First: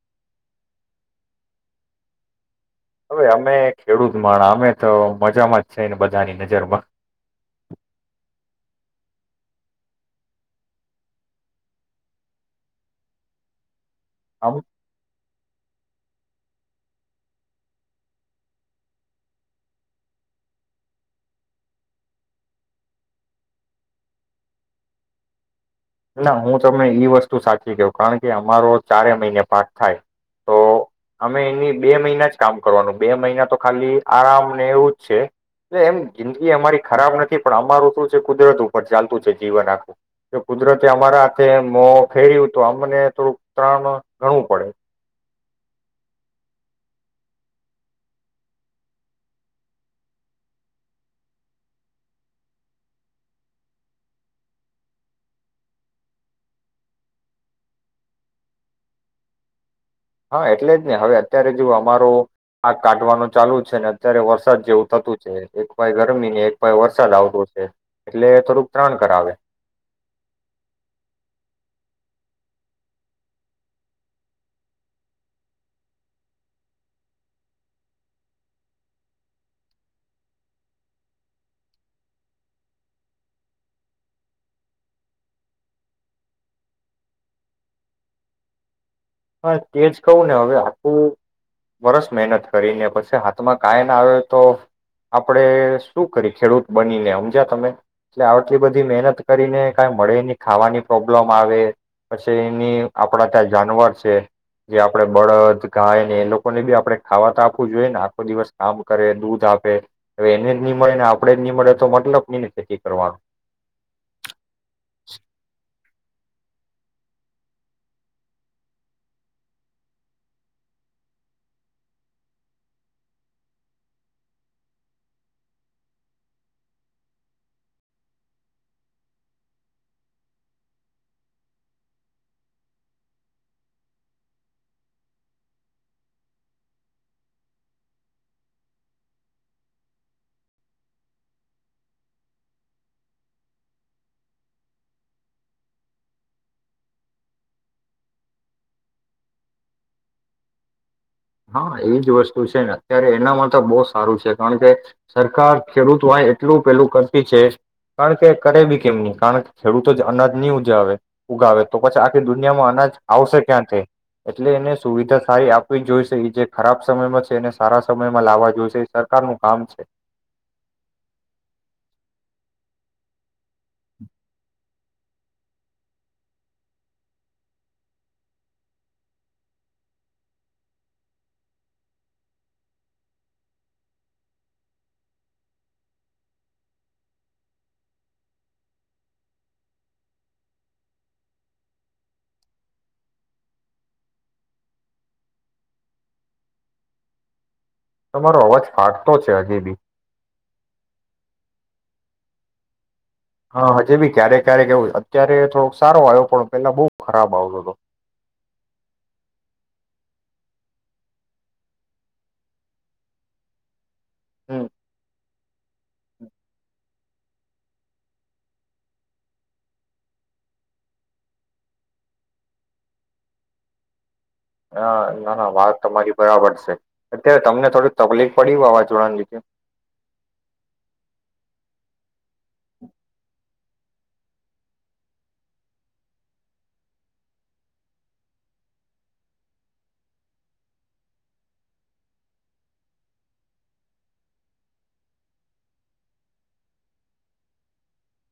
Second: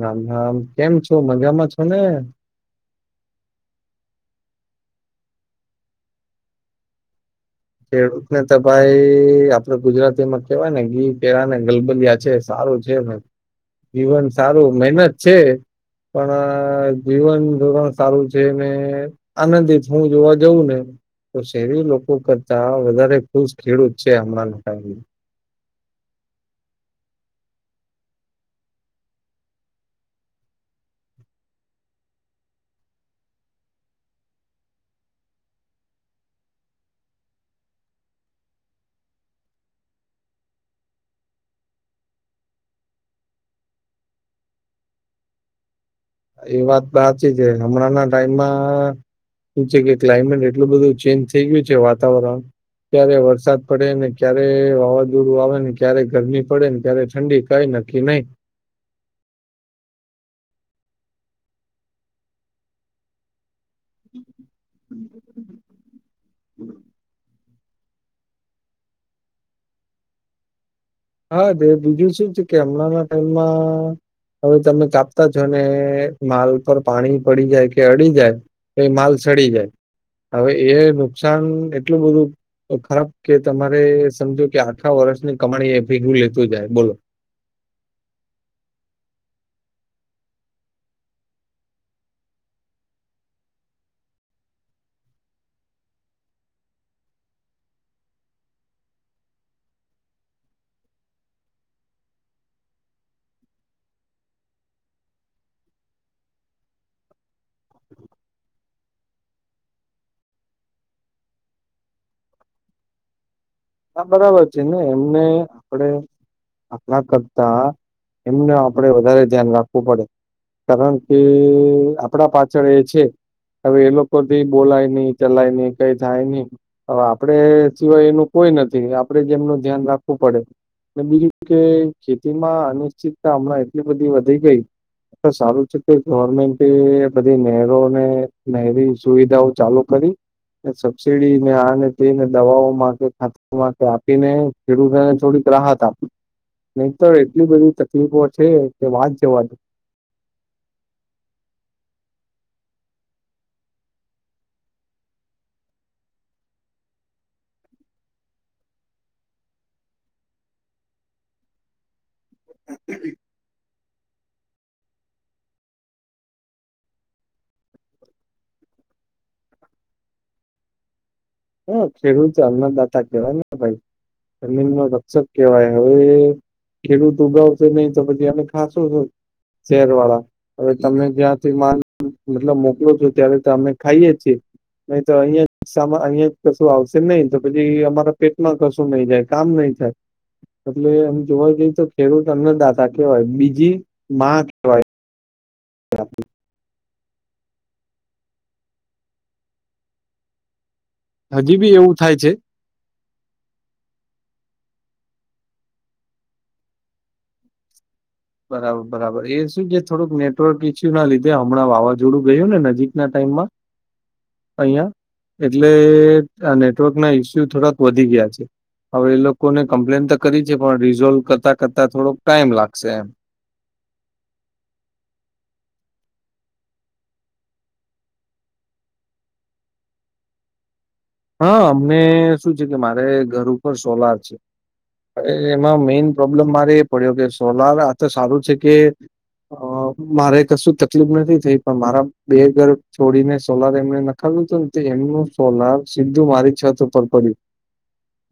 રામ રામ કેમ છો મજામાં છો ને? હવે અમે ખેડૂત મા અમે તો મજામાં જ છેને બધાની નજરમાં. ખેડૂત ને તો ભાઈ આપડે ગુજરાતીમાં કેવાય ને ઘી પેરા ને ગલબલિયા છે સારું છે પણ જીવન અમે સારું મહેનત છે પણ જીવન ધોરણ સારું છે ને આનંદિત હું જોવા જઉં ને તો સેવી લોકો કર તા વધારે ખુશ ખેડૂત છે હમણાં લોકો. ના હું તમને ઈ વસ્તુ સાચી ક્વ કારણ કે અમારો ચારે મહિને પાક થાય તો અમે એની બે મહિના જ કામ કરવાનું બે મહિના તો ખાલી આરામને એવું જ છે એટલે એમ જિંદગી અમારી ખરાબ નથી પણ અમારું શું છે કુદરત ઉપર ચાલતું છે જીવન આખું કુદરતે અમારા હાથે મો ફેર્યું તો અમને થોડુંક ત્રણ ગણું ઘણું પડે. એ વાત સાચી છે હમણાંના ટાઈમમાં શું છે કે ક્લાયમેટ એટલું બધું ચેન્જ થઈ ગયું છે વાતાવરણ ક્યારે વરસાદ પડે ને ક્યારે વાવાઝોડું આવે ને ક્યારે ગરમી પડે ને ક્યારે ઠંડી કઈ નક્કી નહી. હા એટલે જ નહી હવે અત્યારે જો અમારો આગ કાઢવાનું ચાલુ ને અત્યારે વરસાદ જેવું થતું છે એક પાય ગરમી ને એક પાય વરસાદ આવતો છે. એટલે થોડુંક ત્રણ કરાવે. હા તે બીજું શું છે કે હમણાં ટાઈમમાં હવે તમે કાપતા છો ને માલ પર પાણી પડી જાય કે અડી જાય તો માલ સડી જાય હવે એ નુકસાન એટલું બધું ખરાબ કે તમારે સમજો કે આખા વર્ષની કમાણી એ ભેગું લેતું જાય બોલો. તેજ કહું ને હવે આટું વરસ મહેનત કરીને પછી હાથમાં કઈ ના આવે તો આપણેે શું કરી ખેડૂત બનીને સમજ્યા તમે એટલે આટલી બધી મહેનત કરીને કઈ મળે એની ખાવાની પ્રોબ્લેમ આવે પછી એની આપણા ત્યાં જાનવર જે આપડે બળદ ગાય ને એ લોકોને બી આપણે ખાવાતા આપવું જોઈએ ને આખો દિવસ કામ કરે દૂધ આપે હવે એને જ નહી મળે ને આપણેે જ નહી મળે તો મતલબ કઈ ને ખેતી કરવાનો. હા બરાબર છે ને એમને આપડે આપણા કરતા એમને આપડે વધારે ધ્યાન રાખવું પડે કારણ કે આપડા પાછળ એ છે હવે એ લોકોથી બોલાય નહી ચલાય નહી કઈ થાય નહી હવે આપણે સિવાય એનું કોઈ નથી આપણેે જેમનું ધ્યાન રાખવું પડે અને બીજું કે ખેતીમાં અનિશ્ચિતતા હમણાં એટલી બધી વધી ગઈ સારું છે કે ગવર્મેન્ટ બધી નહેરોને નહેરી સુવિધાઓ ચાલુ કરી સબસિડીને આને તેને દવાઓ માંગ હાથમાં કે આપીને ખેડૂતોને થોડીક રાહત આપી નહી તો એટલી બધી તકલીફો છે કે વાત જવા દયો. હા એજ વસ્તુ છે ને અત્યારે એના માટે તો બહુ સારું છે કારણ કે સરકાર ખેડૂત આ એટલું પેલું કરતી છે કારણ કે કરે બી કેમ નહી કારણ કે ખેડૂતો જ અનાજ નહી ઉજાવે ઉગાવે તો પછી કે દુનિયામાં અનાજ આવશે ક્યાંથી? એટલે એને સુવિધા સારી આપવી જોઈશ એ લીધે જે ખરાબ સમયમાં છે એને સારા સમયમાં લાવવા જોઈશે એ સરકારનું કામ છે. હા ખેડૂત અન્નદાતા કેવાય ને ભાઈ જમીન ન રક્ષક કેવાય હવે ખેડૂત ઉગાવશે નહી તો પછી અમે ખાશો છ શહેર વાળા હવે તમે જ્યાંથી માલ મતલબ મોકલો છો ત્યારે તો અમે ખાઈએ છીએ નહી તો અહિયાં સા અહિયાં કશું આવશે નહી તો પછી અમારા પેટમાં કશું નહી જાય કામ નહી થાય એટલે અમ જોવા જઈએ તો ખેડૂત અન્નદાતા કહેવાય બીજી માં કહેવાય. હ. તમારો અવાજ ફાટતો છે હજી બી. હજી બી એવું થાય છે? હા હજી ભી ક્યારેક ક્યારેક કે એવું અત્યારે થોડોક સારો આવ્યો પણ પેલા બહુ ખરાબ આવતો હતો. બરાબર બરાબર એ શું છે થોડુંક નેટવર્ક ઈસ્યુ ના લીધે હમણાં વાવાઝોડું ગયું ને નજીકના ટાઈમમાં હમ. અહયા? એટલે અને નેટવર્કના ઈસ્યુ થોડાક વધી ગયા છે હવે એ લોકોને કમ્પ્લેન તો કરી છે પણ રિઝોલ્વ કરતાં કરતા થોડોક ટાઈમ લાગશે એમ. હ ના ના વાત તમારી બરાબર છે અત્યારે તમને થોડી તકલીફ પડી વાવાઝોડાની લીધે. હા અમને શું છે કે મારે ઘર ઉપર સોલાર છે એમાં મેઈન પ્રોબ્લેમ મારે એ પડ્યો કે સોલાર આ તો સારું છે કે મારે કશું તકલીફ નથી થઈ પણ મારા બે ઘર છોડીને સોલાર એમને નખાવ્યું હતું ને તો એમનું સોલાર મારી છત ઉપર પડ્યું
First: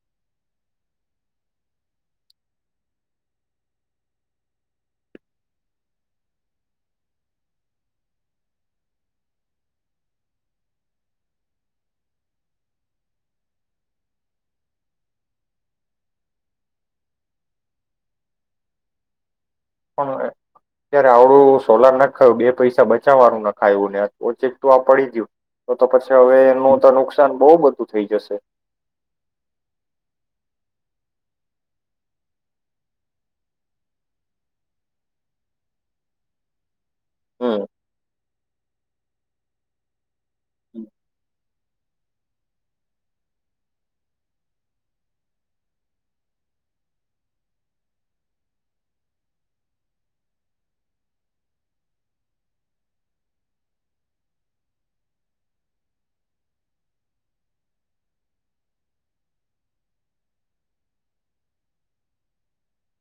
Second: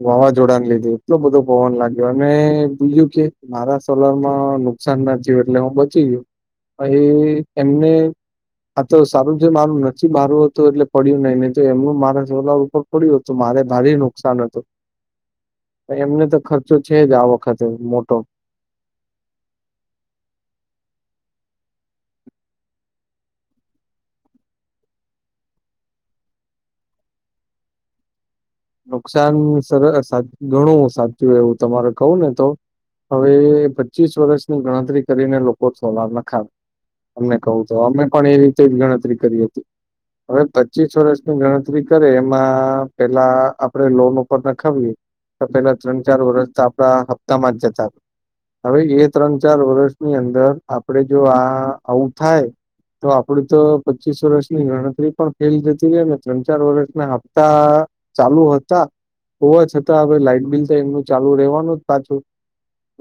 વાવાઝોડા ને લીધું એટલો બધો પવન લાગ્યો અને બીજું કે મારા સોલર માં નુકસાન ના થય એટલે હું બચી ગયયો અ એમને આ તો સારું છે મારું નથી બારું હતું એટલે પડ્યું નહી નહી તો એમનું મારા સોલાર ઉપર પડ્યું હતું મારે ભારે નુકસાન હતું એમને તો ખર્ચો છે જ આ વખતે મોટો. પણ ત્યારે આવડું સોલાર નાખાયું બે પૈસા બચાવવાનું નખાયું ને ઓચક તું આ પડી ગયું તો તો પછી હવે એનું તો નુકસાન બહ બધું થઈ જશે. નુકસાન સર ગણું સાચું એવું તમારે કહું ને તો હવે પચીસ વર્ષની ગણતરી કરીને લોકો સોલાર નખાવે. તમેને હમ કહું તો અમે પણ એ રીત તેજ ગણતરી કરી હતી હવે પચીસ વર્ષની ગણતરી કરે એમાં પેલા આપણે લોન ઉપર નખાવીએ તો પેલા ત્રણ ચાર વરષ તો આપડા હપ્તામાં જ જતા હતા હવે એ ત્રણ ચાર વર્ષની અંદર આપણે જો આ આવું થાય તો આપડ તો પચીસ વર્ષની ગણતરી પણ ફેલ જતી ર ને ત્રણ ચાર વર્ષના હપ્તા ચાલુ હતા હોવા છતાં હવે લાઈટ બિલ તો એમનું ચાલુ રેવાનું જ પાછું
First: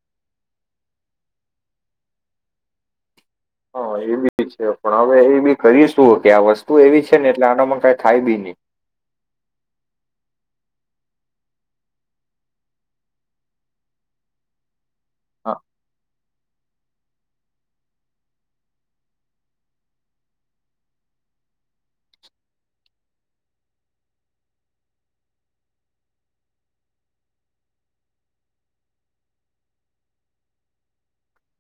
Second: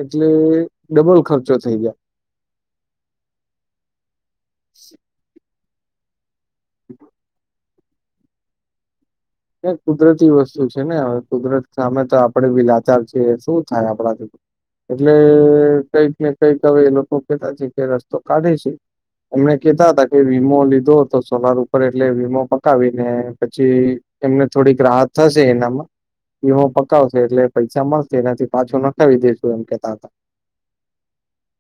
એટલે ડબલ ખર્ચો થઈ જય. હા એ બી છે પણ હવે એ બી ખરી શું? કે આ વસ્તુ એવી છે ને એટલે આનોમાં ક ખાઈ બી નઈ. એ કુદરતી વસ્તુ છે ને કુદરત સામે તો આપડે બી લાચાર છે શું થાય આપણાથી. એટલે કઈક કઈક એ લોકો કેતા છે કે રસ્તો કાઢે છે એમને કહેતા હતા કે વીમો લીધો હતો સોલાર ઉપર એટલે વીમો પકાવીને પછી એમને થોડીક રાહત થશે એનામાં વીમો પકાવશે એટલે પૈસા મળશે એનાથી પાછો નખાવી દેસુ એમ કેતા હતા.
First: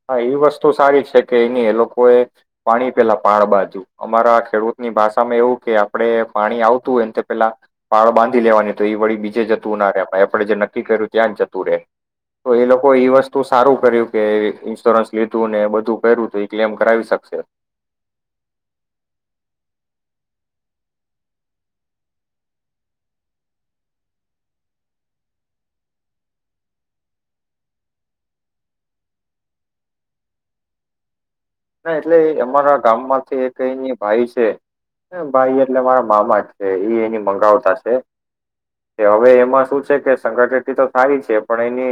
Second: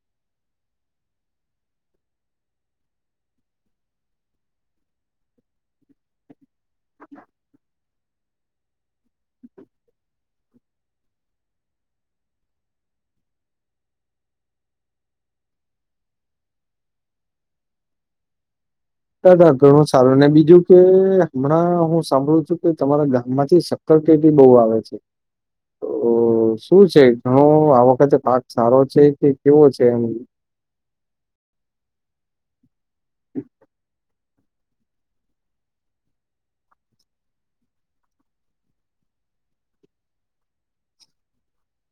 હા એ વસ્તુ સારી છે કે એની એ લોકો એ પાણી પેલા પાડ બાંધ્યું અમારા ખેડૂતની ભાષામાં એવું કે આપણે પાણી આવતું હોય ને પેલા પાળ બાંધ ધી લેવાની તો એ વળી બીજે જતું ના રાઈ આપે જે નક્કી કર્યું ત્યાં જતું રે તો એ લોકો એ વસ્તુ સારું કર્યું કે ઈન્સ્યોરન્સ લીધું ને બધું કયરુ તો એ ક્લેમ કરાવી શકશે. દાદા ઘણું સારું અને બીજું કે હમણાં હું સાંભળું છું કે તમારા ગામ માંથી શક્કર કેટી બહુ આવે છે તો શું છે ઘણો આ વખતે પાક સારો છે કે કેવો છે એમ? ના એટલે અમારા ગામમાંથી એક એની ભાઈ છે ભાઈ એટલે મારા મામા છે એ એની મંગાવતા છે કે હવે એમાં શું છે કે સંગઠતી તો સારી છે પણ એની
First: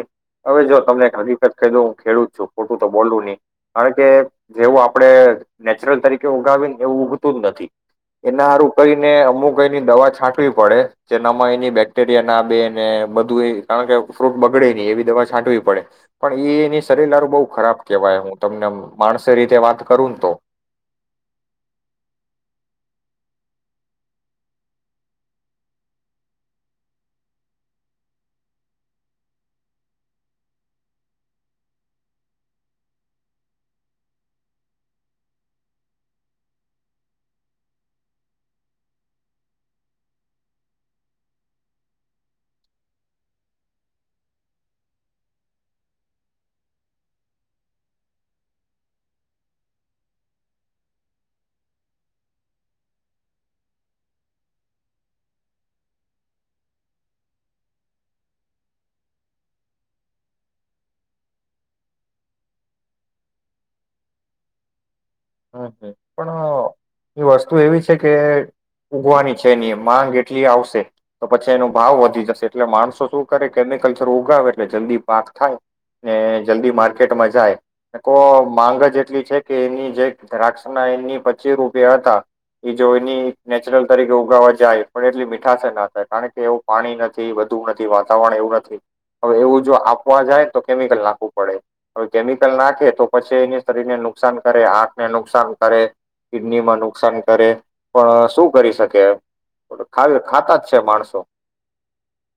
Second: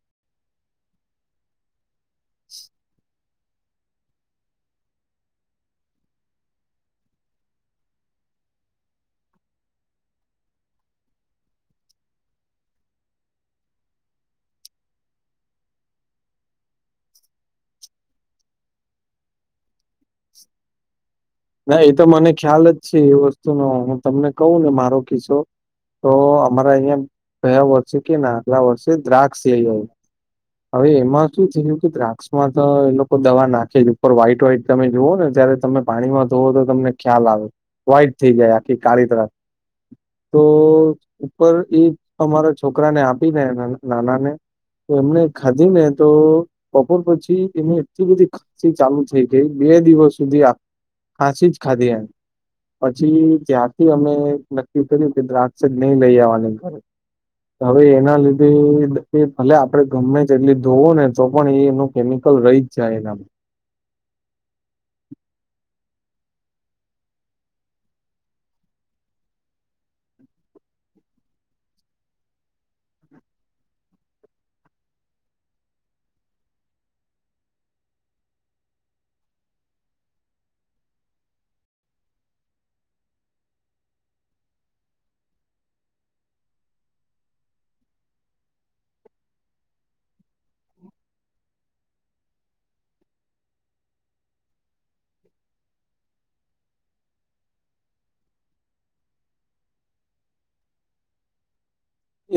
હવે જો તમને હકીકત ખો હું ખેડુ જ છું ખોટું તો બોલું નહી કારણ કે જેવું આપડે નેચરલ તરીકે ઉગાવીને એવું ઉગતું જ નથી એના સારું કહીને અમુક એની દવા છાંટવી પડે જેનામાં એની બેક્ટેરિયા ના બેને બધું એ કારણ કે ફ્રૂટ બગડે નહી એવી દવા છાંટવી પડે પણ એની શરીર લારું બહુ ખરાબ કેહેવાય હું તમને માણસ ને રીતે વાત કરૂ ને તો. ના એ તો મને ખ્યાલ જ છે એ વસ્તુનો હું તમને કહ ને મારો કિસ્સો તો અમારા અહીિયાં ગયા વર્ષે કે ના આગલા વર્ષે દ્રાક્ષ લઈ આવું હવે એમાં શું થયું કે દ્રાક્ષમાં તો એ લોકો દવા નાખે છે ઉપર વ્હાઈટ વહાઈટ તમે જોઓ ને જયારે તમે પાણીમાં તો તો તમને ખ્યાલ આવે વહાઈટ થઈ જાય આખી કાળી ત્રસ તો ઉપર એ અમારા છોકરાને આપીને નાના ને એમને ખાધી ને તો બપોર પછી એની એટલી બધી ખાસી ચાલુ થઈ ગઈ બે દિવસ સુધી ખાસી જ ખાધી એમ પછી ત્યારથી અમે નક્કી કર્યું કે દ્રાક્ષે જ નહી લઈ આવવાની ઘરે હવે એના લીધે ભલે આપણે ગમે તેટલી ધોવો ને તો પણ એનું કેમિકલ રહી જ જાય એના હમ પણ એ વસ્તુ એવી છે કે ઉગવાની છેની માંગ એટલી આવશે તો પછી એનો ભાવ વધી જશે એટલે માણસો શું કરે કેમિકલ જરું ઉગાવે એટલે જલ્દી પાક થાય ને જલ્દી માર્કેટમાં જાય કો માંગ જ એટલી છે કે એની જે દ્રાક્ષ ના એની પચ્ચી રૂપ એ હતા એ જો એની નેચરલ તરીકે ઉગાવા જાય પણ એટલી મીઠાશે ના થાય કારણ કે એવું પાણી નથી વધુ નથી વાતાવરણ એવું નથી હવે એવું જો આપવા જાય તો કેમિકલ નાખવું પડે હવે કેમિકલ નાખે તો પછી એને શરીરને નુકસાન કરે આ. ને નુકસાન કરે કિડની માં નુકસાન કરે પણ શું કરી શકે ખ ખાતા જ છે માણસો.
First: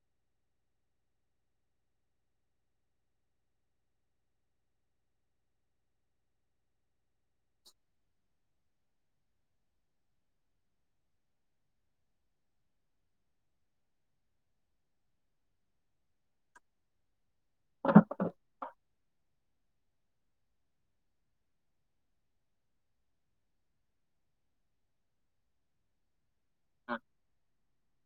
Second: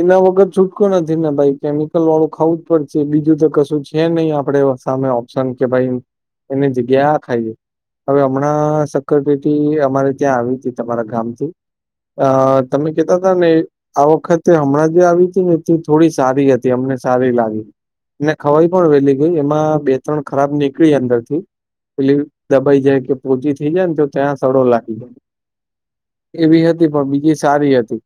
એના વગર છૂટકો નથી ને ભાઈ કેમિકલ વાળું ખાવું જ પડશે બીજું તો કશું છે નહી આપણેે સામે ઓપ્શન કે ભાઈ એની જગ્યા આ ખાઈએ હવે હમણાં સક્યોરટી અમારે ત્યાં આવીતી તમારા ગામથી અ તમે કેતાતાને આ વખત હમણાં જે આવી હતી ને એથી થોડી સારી હતી અમને સારી લાગી અને ખવાઈ પણ વેલી ગઈ એમાં બે ત્રણ ખરાબ નીકળી અંદર થી પેલી દબાઈ જાય કે પોચી થઈ જાય ને તો ત્યાં સડો લાગી જાય. એવી હતી પણ બીજી સારી હતી.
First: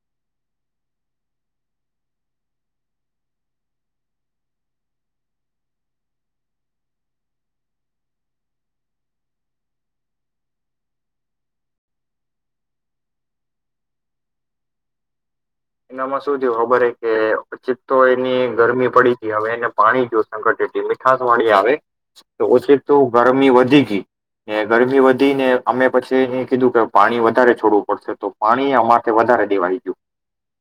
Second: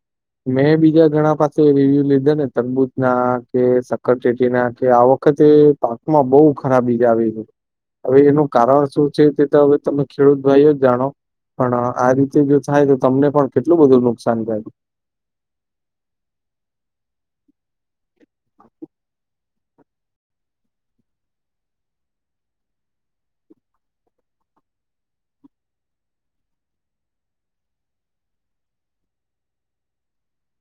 મેં બીજા ઘણા પાસે રિવ્યુ લીધે ને તરબૂતના કે સક્કર ચેટીના કે આ વખતે પાકમાં બહુ ખરાબી આવી હવે એનું કારણ શું છે તે તો હવે તમે ખેડૂત ભાઈ જ જાણો પણ આ રીતે જો થાય તો તમને પણ કેટલું બધું નુકસાન થયું. એનામાં શું થયું ખબર હે કે પછી તો એની ગરમી પડી ગઈ હવે એને પાણી જો સંક મીઠાાસ વાણી આવે તો ઓછી તો ગરમી વધી ગઈ ગરમી વધીને અમે પછી એ કીધું કે પાણી વધારે છોડવું પડશે તો પાણી અમારેથી વધારે દેવાળી ગયું.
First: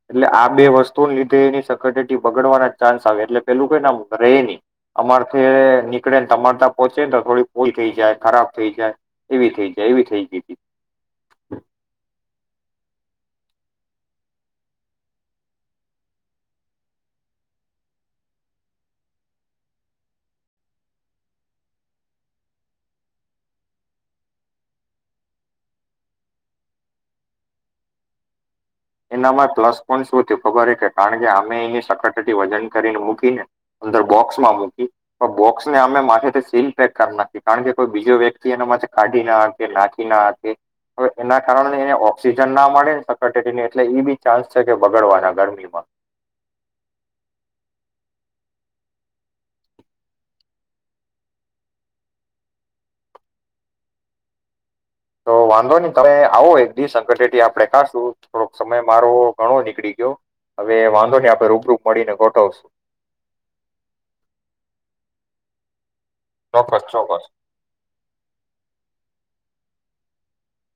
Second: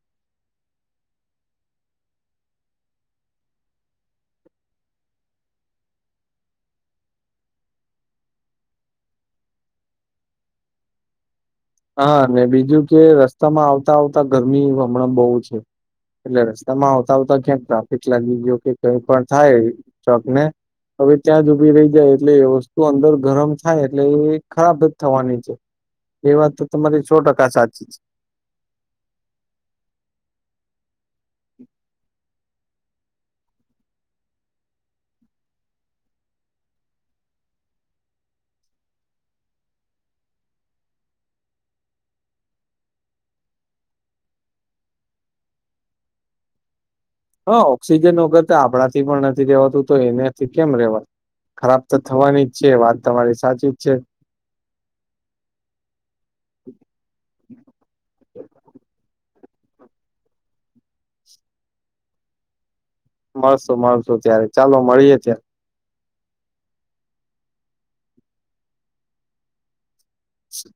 એટલે આ બે વસ્તુને લીધે એની સકટેેટી બગડવાના ચાન્સ આવે એટલે પેલું કઈ ના ર નહ અમારથી નીકળે ને અમાર ત પોહોંચે ને તો થોડી ફૂલ થઈ જાય ખરાબ થઈ જાય એવી થઈ જાય એવી થઈ ગય હતી. હા ને બીજું કે રસ્તામાં આવતા આવતા ગરમી હમણાં બહુ છે એટલે રસ્તામાં આવતા આવતા ક્યાંક ટ્રાફિક લાગી ગયો કે કઈ પણ થાય ટ્રક ને હવે ત્યાં જ ઉભી રહી જાય એટલે એ વસ્તુ અંદર ગરમ થાય એટલે એ ખરાબ જ થવાની છે એ વાત તો તમારી છો ટકા સાચી જ. એનામાં પ્લસ પોઈન્ટ શું થયું ખબર હ કે. કારણ કે અમે એની સખટ. વજન કરીને મૂકીને અંદર બોક્સમાં મૂકી બોક્સને અમે માથે સીલ પેક કરી નાખી કારણ કે કોઈ બીજો વ્યક્તિ એનાથે કાઢી નાકે નાખી નાખકે હવે એના કારણે એને ઓક્સિજન ના મળે ને સકને એટલે એ બી ચાન્સ છે કે બગડવાના ગરમીમાં હા ઓક્સિજન વગર આપણાથી પણ નથી રેવાતું તો એનાથી કેમ રેવાત ખરાબ તો થવાની જ છે વાત તમારી સાચી જ છે. તો વાંધો નહી તમે આવો એક દિવસકટેટી આપડે કાશું થોડોક સમય મારો ઘણો નીકળી ગયો હવે વાંધો ને આપડે રૂબરૂપ મળીને ગોઠવશું મળશું મળશું ત્યારે ચાલો મળીએે ત્યારે. ચોક્કસ ચોક્કસ. અચછા.